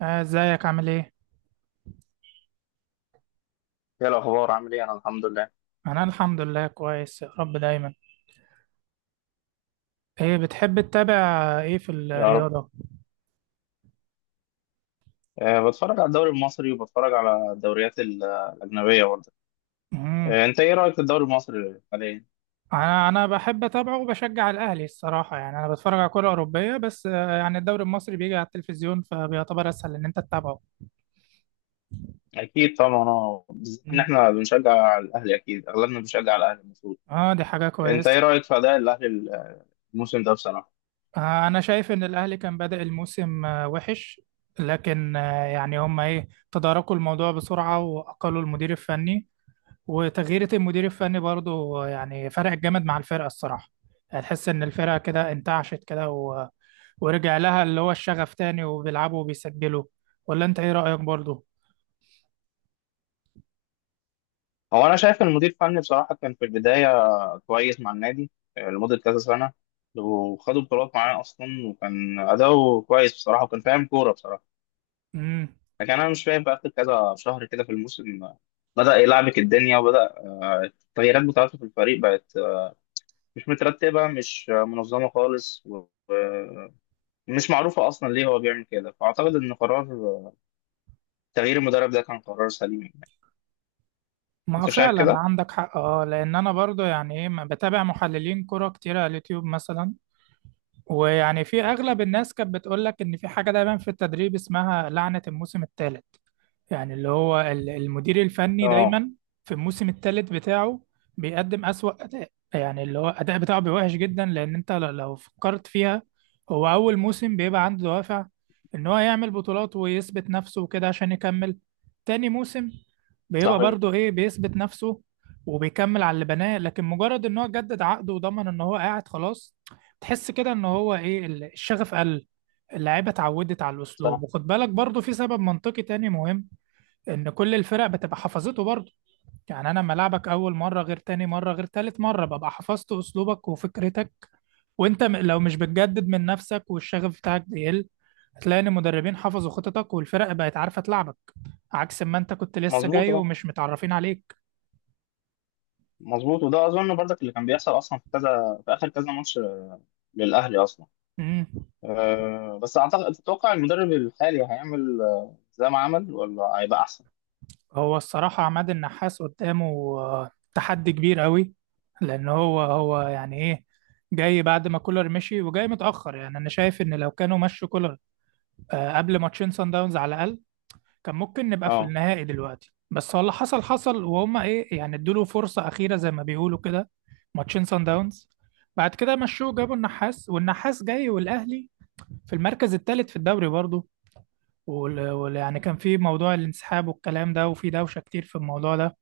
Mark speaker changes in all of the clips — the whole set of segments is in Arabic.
Speaker 1: ازيك عامل ايه؟
Speaker 2: ايه الاخبار؟ عامل ايه؟ انا الحمد لله.
Speaker 1: انا الحمد لله كويس يا رب دايما. ايه بتحب تتابع ايه في
Speaker 2: يا رب.
Speaker 1: الرياضة؟
Speaker 2: بتفرج على الدوري المصري، وبتفرج على الدوريات الاجنبيه برضه.
Speaker 1: مم.
Speaker 2: انت ايه رايك في الدوري المصري حاليا؟
Speaker 1: انا بحب اتابعه وبشجع الاهلي الصراحة، يعني انا بتفرج على كرة اوروبية بس يعني الدوري المصري بيجي على التلفزيون فبيعتبر اسهل ان انت تتابعه.
Speaker 2: اكيد طبعا، اه، بالذات ان
Speaker 1: مم.
Speaker 2: احنا بنشجع الاهلي. اكيد اغلبنا بنشجع الاهلي المفروض.
Speaker 1: اه، دي حاجة
Speaker 2: انت
Speaker 1: كويسة.
Speaker 2: ايه رايك في اداء الاهلي الموسم ده بصراحه؟
Speaker 1: انا شايف ان الاهلي كان بادئ الموسم وحش، لكن يعني هم ايه تداركوا الموضوع بسرعة واقلوا المدير الفني. وتغييرة المدير الفني برضو يعني فرقت جامد مع الفرقة الصراحة. هتحس إن الفرقة كده انتعشت كده ورجع لها اللي هو الشغف تاني، وبيلعبوا وبيسجلوا. ولا أنت إيه رأيك برضو؟
Speaker 2: هو انا شايف إن المدير الفني بصراحه كان في البدايه كويس مع النادي، لمده كذا سنه، وخدوا بطولات معاه اصلا، وكان اداؤه كويس بصراحه، وكان فاهم كوره بصراحه.
Speaker 1: مم.
Speaker 2: لكن انا مش فاهم بقى في كذا شهر كده في الموسم، بدأ يلعبك الدنيا، وبدأ آه، التغييرات بتاعته في الفريق بقت مش مترتبة، مش منظمة خالص، ومش معروفة أصلا ليه هو بيعمل كده. فأعتقد إن قرار آه، تغيير المدرب ده كان قرار سليم يعني.
Speaker 1: ما هو
Speaker 2: أنت شايف
Speaker 1: فعلا
Speaker 2: كده؟
Speaker 1: عندك حق، اه، لأن أنا برضو يعني إيه، ما بتابع محللين كرة كتير على اليوتيوب مثلا. ويعني في أغلب الناس كانت بتقولك إن في حاجة دايما في التدريب اسمها لعنة الموسم الثالث، يعني اللي هو المدير الفني
Speaker 2: اه،
Speaker 1: دايما في الموسم الثالث بتاعه بيقدم أسوأ أداء. يعني اللي هو الأداء بتاعه بيبقى وحش جدا، لأن أنت لو فكرت فيها، هو أول موسم بيبقى عنده دوافع إن هو يعمل بطولات ويثبت نفسه وكده عشان يكمل. تاني موسم بيبقى
Speaker 2: صحيح.
Speaker 1: برضه إيه بيثبت نفسه وبيكمل على اللي بناه، لكن مجرد إن هو جدد عقده وضمن إن هو قاعد خلاص، تحس كده إن هو إيه الشغف قل. اللعيبة اتعودت على الأسلوب،
Speaker 2: صح.
Speaker 1: وخد بالك برضه في سبب منطقي تاني مهم، ان كل الفرق بتبقى حفظته برضه. يعني انا لما العبك اول مره غير تاني مره غير تالت مره ببقى حفظت اسلوبك وفكرتك، وانت لو مش بتجدد من نفسك والشغف بتاعك بيقل، هتلاقي ان المدربين حفظوا خططك والفرق بقت عارفه تلعبك، عكس ما انت كنت لسه
Speaker 2: مظبوط،
Speaker 1: جاي
Speaker 2: اه،
Speaker 1: ومش متعرفين عليك.
Speaker 2: مظبوط. وده أظن برضك اللي كان بيحصل أصلا في كذا، في آخر كذا ماتش للأهلي أصلا.
Speaker 1: امم.
Speaker 2: أه، بس أعتقد، تتوقع المدرب الحالي هيعمل زي ما عمل، ولا هيبقى أحسن؟
Speaker 1: هو الصراحه عماد النحاس قدامه تحدي كبير قوي، لان هو يعني ايه جاي بعد ما كولر مشي، وجاي متاخر. يعني انا شايف ان لو كانوا مشوا كولر قبل ماتشين سان داونز على الاقل، كان ممكن نبقى في
Speaker 2: اه.
Speaker 1: النهائي دلوقتي. بس هو اللي حصل حصل، وهم ايه يعني ادوله فرصة أخيرة زي ما بيقولوا كده. ماتشين سان داونز بعد كده مشوه، جابوا النحاس، والنحاس جاي والأهلي في المركز الثالث في الدوري برضه. يعني كان في موضوع الانسحاب والكلام ده، وفي دوشة كتير في الموضوع ده،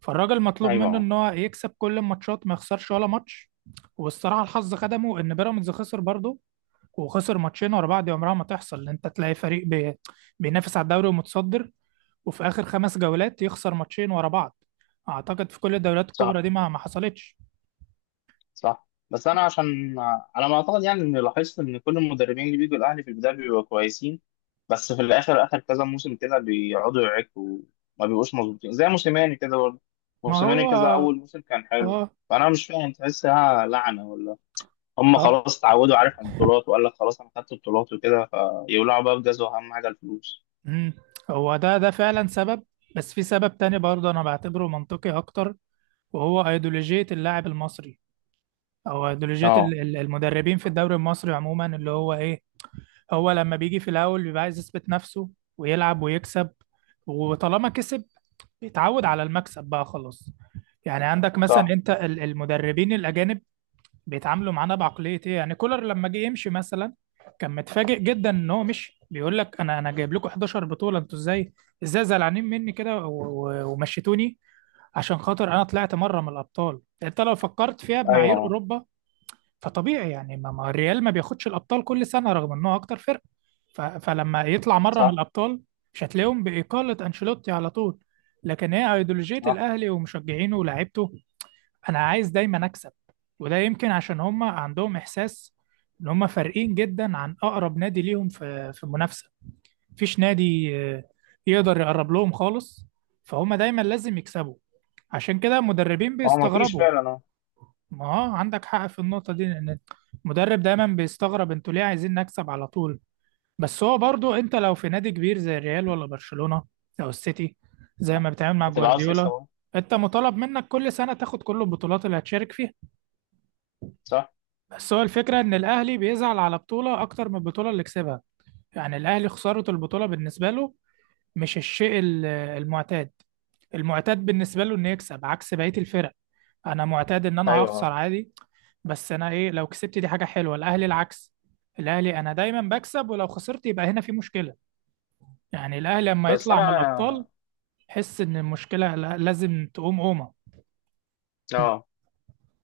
Speaker 1: فالراجل مطلوب منه
Speaker 2: ايوه.
Speaker 1: ان هو يكسب كل الماتشات، ما يخسرش ولا ماتش. والصراحة الحظ خدمه ان بيراميدز خسر برضه، وخسر ماتشين ورا بعض. دي عمرها ما تحصل ان انت تلاقي فريق بينافس على الدوري ومتصدر، وفي آخر 5 جولات يخسر ماتشين ورا بعض. أعتقد في كل الدوريات الكبرى
Speaker 2: صح.
Speaker 1: دي ما حصلتش.
Speaker 2: صح. بس انا عشان، على ما اعتقد، يعني اني لاحظت ان كل المدربين اللي بيجوا الاهلي في البدايه بيبقوا كويسين، بس في الاخر، اخر كذا موسم كده، بيقعدوا يعكوا وما بيبقوش مظبوطين. زي موسيماني كده برضه،
Speaker 1: ما هو
Speaker 2: موسيماني كذا
Speaker 1: اه.
Speaker 2: اول موسم كان حلو.
Speaker 1: اه.
Speaker 2: فانا مش فاهم، تحسها لعنه ولا هم
Speaker 1: آه،
Speaker 2: خلاص اتعودوا، عارف، على البطولات، وقال لك خلاص انا خدت البطولات وكده، فيولعوا بقى بجاز، واهم حاجه الفلوس.
Speaker 1: مم. هو ده فعلا سبب، بس في سبب تاني برضه أنا بعتبره منطقي أكتر، وهو أيديولوجية اللاعب المصري، أو أيديولوجية
Speaker 2: اه.
Speaker 1: المدربين في الدوري المصري عموما، اللي هو إيه هو لما بيجي في الأول بيبقى عايز يثبت نفسه ويلعب ويكسب، وطالما كسب بيتعود على المكسب بقى خلاص. يعني عندك مثلا
Speaker 2: صح.
Speaker 1: أنت المدربين الأجانب بيتعاملوا معانا بعقليه ايه؟ يعني كولر لما جه يمشي مثلا كان متفاجئ جدا ان هو مشي. بيقول لك انا جايب لكم 11 بطوله، انتوا ازاي زعلانين مني كده ومشيتوني عشان خاطر انا طلعت مره من الابطال؟ انت لو فكرت فيها بمعايير
Speaker 2: ايوه.
Speaker 1: اوروبا فطبيعي، يعني ما الريال ما بياخدش الابطال كل سنه رغم ان هو اكتر فرقه، فلما يطلع مره من
Speaker 2: صح.
Speaker 1: الابطال مش هتلاقيهم باقاله انشيلوتي على طول. لكن هي ايديولوجيه
Speaker 2: صح.
Speaker 1: الاهلي ومشجعينه ولاعيبته، انا عايز دايما اكسب. وده يمكن عشان هم عندهم احساس ان هم فارقين جدا عن اقرب نادي ليهم في المنافسه، مفيش نادي يقدر يقرب لهم خالص، فهم دايما لازم يكسبوا، عشان كده المدربين
Speaker 2: هو ما فيش
Speaker 1: بيستغربوا.
Speaker 2: فعلا، اه.
Speaker 1: ما اه، عندك حق في النقطه دي، لان المدرب دايما بيستغرب انتوا ليه عايزين نكسب على طول؟ بس هو برضو انت لو في نادي كبير زي الريال ولا برشلونه او السيتي، زي ما بتعمل مع
Speaker 2: هتبقى عاوز تكسب
Speaker 1: جوارديولا،
Speaker 2: أهو.
Speaker 1: انت مطالب منك كل سنه تاخد كل البطولات اللي هتشارك فيها.
Speaker 2: صح.
Speaker 1: بس هو الفكرة إن الأهلي بيزعل على بطولة أكتر من البطولة اللي كسبها. يعني الأهلي خسارة البطولة بالنسبة له مش الشيء المعتاد. المعتاد بالنسبة له إنه يكسب، عكس بقية الفرق، أنا معتاد إن أنا هخسر
Speaker 2: ايوه.
Speaker 1: عادي، بس أنا إيه لو كسبت دي حاجة حلوة. الأهلي العكس، الأهلي أنا دايما بكسب، ولو خسرت يبقى هنا في مشكلة. يعني الأهلي لما
Speaker 2: بس
Speaker 1: يطلع من الأبطال
Speaker 2: انا،
Speaker 1: حس إن المشكلة لازم تقوم قومة.
Speaker 2: اه،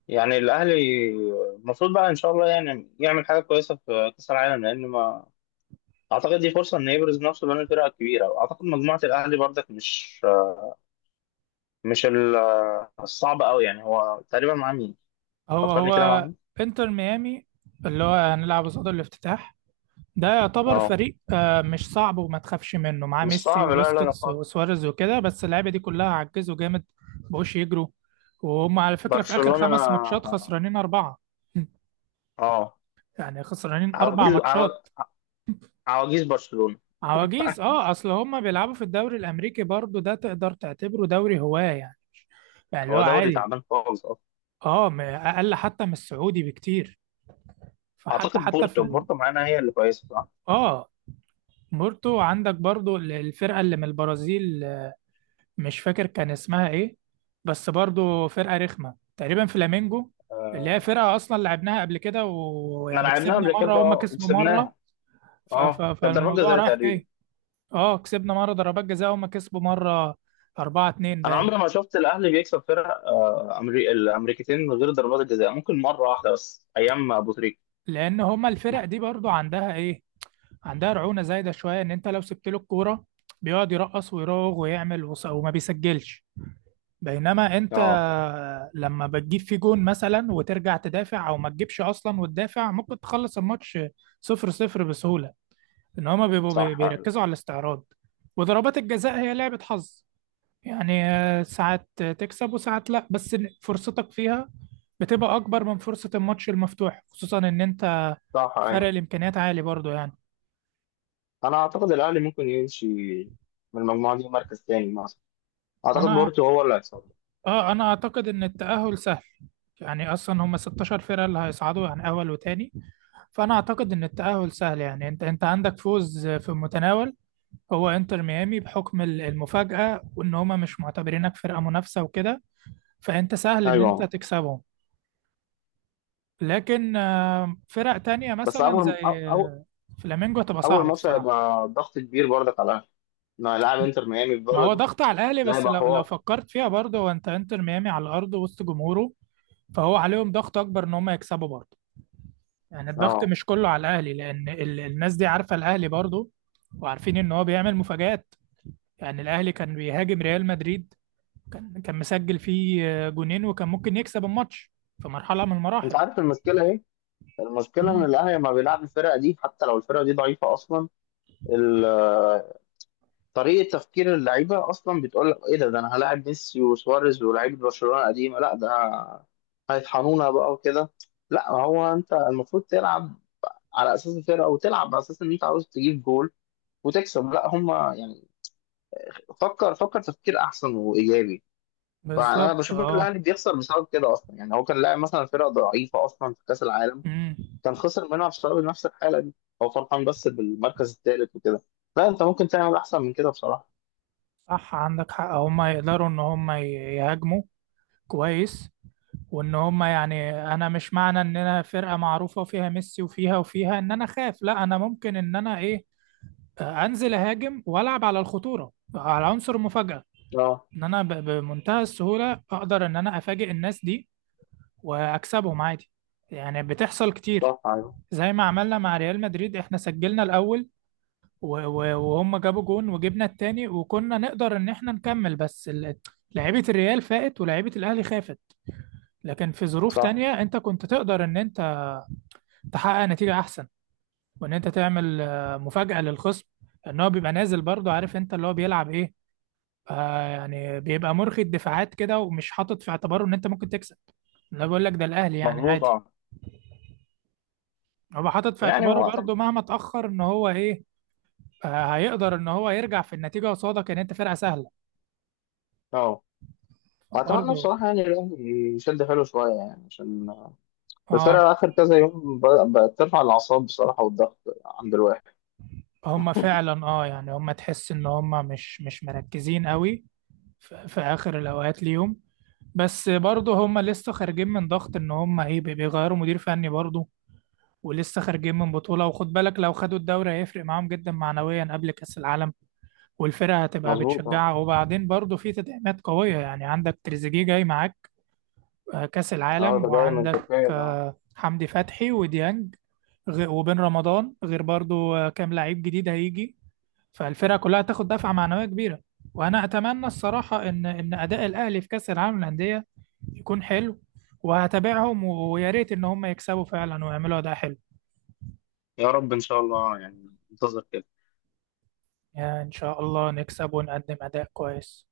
Speaker 2: يعني الاهلي المفروض بقى ان شاء الله يعني يعمل حاجه كويسه في كاس العالم، لان ما اعتقد دي فرصه ان يبرز نفسه بين الفرق الكبيره. واعتقد مجموعه الاهلي برضك مش، مش ال- الصعبه قوي. يعني هو تقريبا مع مين؟
Speaker 1: هو
Speaker 2: فكرني كده، مع
Speaker 1: هو
Speaker 2: مين؟
Speaker 1: انتر ميامي اللي هو هنلعب قصاد الافتتاح، ده يعتبر
Speaker 2: اه.
Speaker 1: فريق مش صعب وما تخافش منه، معاه
Speaker 2: مش
Speaker 1: ميسي
Speaker 2: صعب، لا لا لا
Speaker 1: وبوسكيتس
Speaker 2: خالص.
Speaker 1: وسواريز وكده، بس اللعيبه دي كلها عجزوا جامد، مبقوش يجروا. وهم على فكره في اخر
Speaker 2: برشلونه.
Speaker 1: 5 ماتشات خسرانين 4.
Speaker 2: اه.
Speaker 1: يعني خسرانين اربع
Speaker 2: عواجيز عوا-
Speaker 1: ماتشات
Speaker 2: عواجيز برشلونه.
Speaker 1: عواجيز، اه، اصل هم بيلعبوا في الدوري الامريكي برضو، ده تقدر تعتبره دوري هواه يعني، يعني اللي هو
Speaker 2: هو دوري
Speaker 1: عادي.
Speaker 2: تعبان خالص اصلا.
Speaker 1: اه، اقل حتى من السعودي بكتير، فحتى
Speaker 2: اعتقد
Speaker 1: في
Speaker 2: بورتو، بورتو معانا، هي اللي كويسه، صح؟
Speaker 1: اه، مورتو عندك برضو الفرقه اللي من البرازيل، مش فاكر كان اسمها ايه، بس برضو فرقة رخمة تقريبا، فلامينجو، اللي هي فرقة اصلا لعبناها قبل كده،
Speaker 2: احنا
Speaker 1: ويعني
Speaker 2: لعبناها
Speaker 1: كسبنا
Speaker 2: قبل
Speaker 1: مرة
Speaker 2: كده
Speaker 1: وهم كسبوا مرة.
Speaker 2: وكسبناها. اه، كانت ضربات
Speaker 1: فالموضوع
Speaker 2: جزاء
Speaker 1: رايح
Speaker 2: تقريبا.
Speaker 1: جاي. اه، كسبنا مرة ضربات جزاء وهم كسبوا مرة. 4-2
Speaker 2: انا عمري
Speaker 1: باين.
Speaker 2: ما شفت الاهلي بيكسب فرق الامريكتين من غير ضربات الجزاء، ممكن مره واحده بس ايام ابو تريكه.
Speaker 1: لأن هما الفرق دي برضو عندها ايه، عندها رعونة زايدة شوية، ان انت لو سبت له الكورة بيقعد يرقص ويراوغ ويعمل وما بيسجلش، بينما انت
Speaker 2: اه.
Speaker 1: لما بتجيب في جون مثلا وترجع تدافع، او ما تجيبش اصلا وتدافع، ممكن تخلص الماتش صفر صفر بسهولة، ان هما بيبقوا
Speaker 2: صح. ايوه.
Speaker 1: بيركزوا على الاستعراض. وضربات الجزاء هي لعبة حظ، يعني ساعات تكسب وساعات لا، بس فرصتك فيها بتبقى اكبر من فرصة الماتش المفتوح، خصوصا ان انت
Speaker 2: صح.
Speaker 1: فرق
Speaker 2: ايوه،
Speaker 1: الامكانيات عالي برضو يعني.
Speaker 2: انا اعتقد الاهلي ممكن يمشي من المجموعه دي مركز تاني مثلا. اعتقد
Speaker 1: انا
Speaker 2: بورتو هو اللي هيصعد.
Speaker 1: اه انا اعتقد ان التأهل سهل. يعني اصلا هما 16 فرقة اللي هيصعدوا، يعني اول وتاني، فانا اعتقد ان التأهل سهل. يعني انت عندك فوز في المتناول، هو انتر ميامي بحكم المفاجأة وان هما مش معتبرينك فرقة منافسة وكده، فانت سهل ان انت
Speaker 2: ايوه.
Speaker 1: تكسبهم. لكن فرق تانية
Speaker 2: بس
Speaker 1: مثلا
Speaker 2: اول أو...
Speaker 1: زي
Speaker 2: أو...
Speaker 1: فلامينجو هتبقى
Speaker 2: اول
Speaker 1: صعبة
Speaker 2: ماتش
Speaker 1: الصراحة.
Speaker 2: هيبقى ضغط كبير برضك على الاهلي، انه هيلاعب انتر ميامي في
Speaker 1: ما هو
Speaker 2: بلده.
Speaker 1: ضغط على الاهلي،
Speaker 2: ده
Speaker 1: بس
Speaker 2: هيبقى
Speaker 1: لو
Speaker 2: حوار.
Speaker 1: فكرت فيها برضه، هو انت انتر ميامي على الارض وسط جمهوره، فهو عليهم ضغط اكبر ان هما يكسبوا برضه. يعني الضغط
Speaker 2: اه.
Speaker 1: مش كله على الاهلي، لان الناس دي عارفة الاهلي برضه، وعارفين ان هو بيعمل مفاجآت. يعني الاهلي كان بيهاجم ريال مدريد، كان مسجل فيه جونين، وكان ممكن يكسب الماتش في مرحله من
Speaker 2: انت
Speaker 1: المراحل.
Speaker 2: عارف المشكله ايه؟ المشكله ان
Speaker 1: امم.
Speaker 2: الاهلي لما بيلعب الفرقه دي، حتى لو الفرقه دي ضعيفه اصلا، ال- طريقه تفكير اللعيبه اصلا بتقول لك ايه، ده انا هلاعب ميسي وسواريز ولاعيبه برشلونه قديمه، لا ده هيطحنونا بقى وكده. لا، هو انت المفروض تلعب على اساس الفرقه، وتلعب على اساس ان انت عاوز تجيب جول وتكسب. لا هم يعني، فكر تفكير احسن وايجابي. فانا
Speaker 1: بالظبط
Speaker 2: بشوف
Speaker 1: اه.
Speaker 2: الاهلي بيخسر بسبب كده اصلا. يعني هو كان لاعب مثلا فرقه ضعيفه اصلا في كاس العالم،
Speaker 1: امم.
Speaker 2: كان خسر منها بسبب نفس الحاله دي. هو فرحان بس بالمركز الثالث وكده. لا، انت ممكن تعمل احسن من كده بصراحه.
Speaker 1: صح عندك حق، هم يقدروا ان هم يهاجموا كويس، وان هم، يعني انا مش معنى ان انا فرقه معروفه وفيها ميسي وفيها ان انا اخاف، لا، انا ممكن ان انا ايه انزل اهاجم والعب على الخطوره، على عنصر المفاجاه،
Speaker 2: اه.
Speaker 1: ان انا بمنتهى السهوله اقدر ان انا افاجئ الناس دي واكسبهم عادي، يعني بتحصل كتير.
Speaker 2: صح. ايوه.
Speaker 1: زي ما عملنا مع ريال مدريد، احنا سجلنا الاول وهم جابوا جون وجبنا التاني، وكنا نقدر ان احنا نكمل، بس لعيبة الريال فاقت ولعيبة الاهلي خافت. لكن في ظروف
Speaker 2: صح.
Speaker 1: تانية انت كنت تقدر ان انت تحقق نتيجة احسن، وان انت تعمل مفاجأة للخصم، ان هو بيبقى نازل برضه عارف انت اللي هو بيلعب ايه. يعني بيبقى مرخي الدفاعات كده، ومش حاطط في اعتباره ان انت ممكن تكسب. انا بقول لك ده الاهلي يعني
Speaker 2: مظبوط،
Speaker 1: عادي،
Speaker 2: اه.
Speaker 1: هو حاطط في
Speaker 2: يعني
Speaker 1: اعتباره
Speaker 2: هو أتم-
Speaker 1: برضه مهما اتأخر ان هو ايه هيقدر ان هو يرجع في النتيجة، قصادك ان انت فرقة سهلة
Speaker 2: اه، واتمنى
Speaker 1: برضه.
Speaker 2: بصراحه يعني الاهلي يشد حلو شويه، يعني عشان
Speaker 1: اه،
Speaker 2: الفرقه اخر كذا يوم بقت ترفع الاعصاب بصراحه، والضغط عند الواحد.
Speaker 1: هم فعلا، اه، يعني هم تحس ان هم مش مركزين قوي في اخر الاوقات ليهم، بس برضه هم لسه خارجين من ضغط ان هم ايه بيغيروا مدير فني برضه، ولسه خارجين من بطولة، وخد بالك لو خدوا الدوري هيفرق معاهم جدا معنويا قبل كأس العالم، والفرقة هتبقى
Speaker 2: مظبوط، اه.
Speaker 1: بتشجعها، وبعدين برضه في تدعيمات قوية، يعني عندك تريزيجيه جاي معاك كأس
Speaker 2: اه،
Speaker 1: العالم،
Speaker 2: ده جاي من
Speaker 1: وعندك
Speaker 2: تركيا ده.
Speaker 1: حمدي فتحي وديانج، وبن رمضان، غير برضو كام لعيب جديد هيجي، فالفرقة كلها هتاخد دفعة معنوية كبيرة. وأنا أتمنى الصراحة إن أداء الأهلي في كأس العالم للأندية يكون حلو، وهتابعهم ويا ريت إن هم يكسبوا فعلا ويعملوا أداء حلو.
Speaker 2: يا رب ان شاء الله. يعني انتظر.
Speaker 1: يعني إن شاء الله نكسب ونقدم أداء كويس.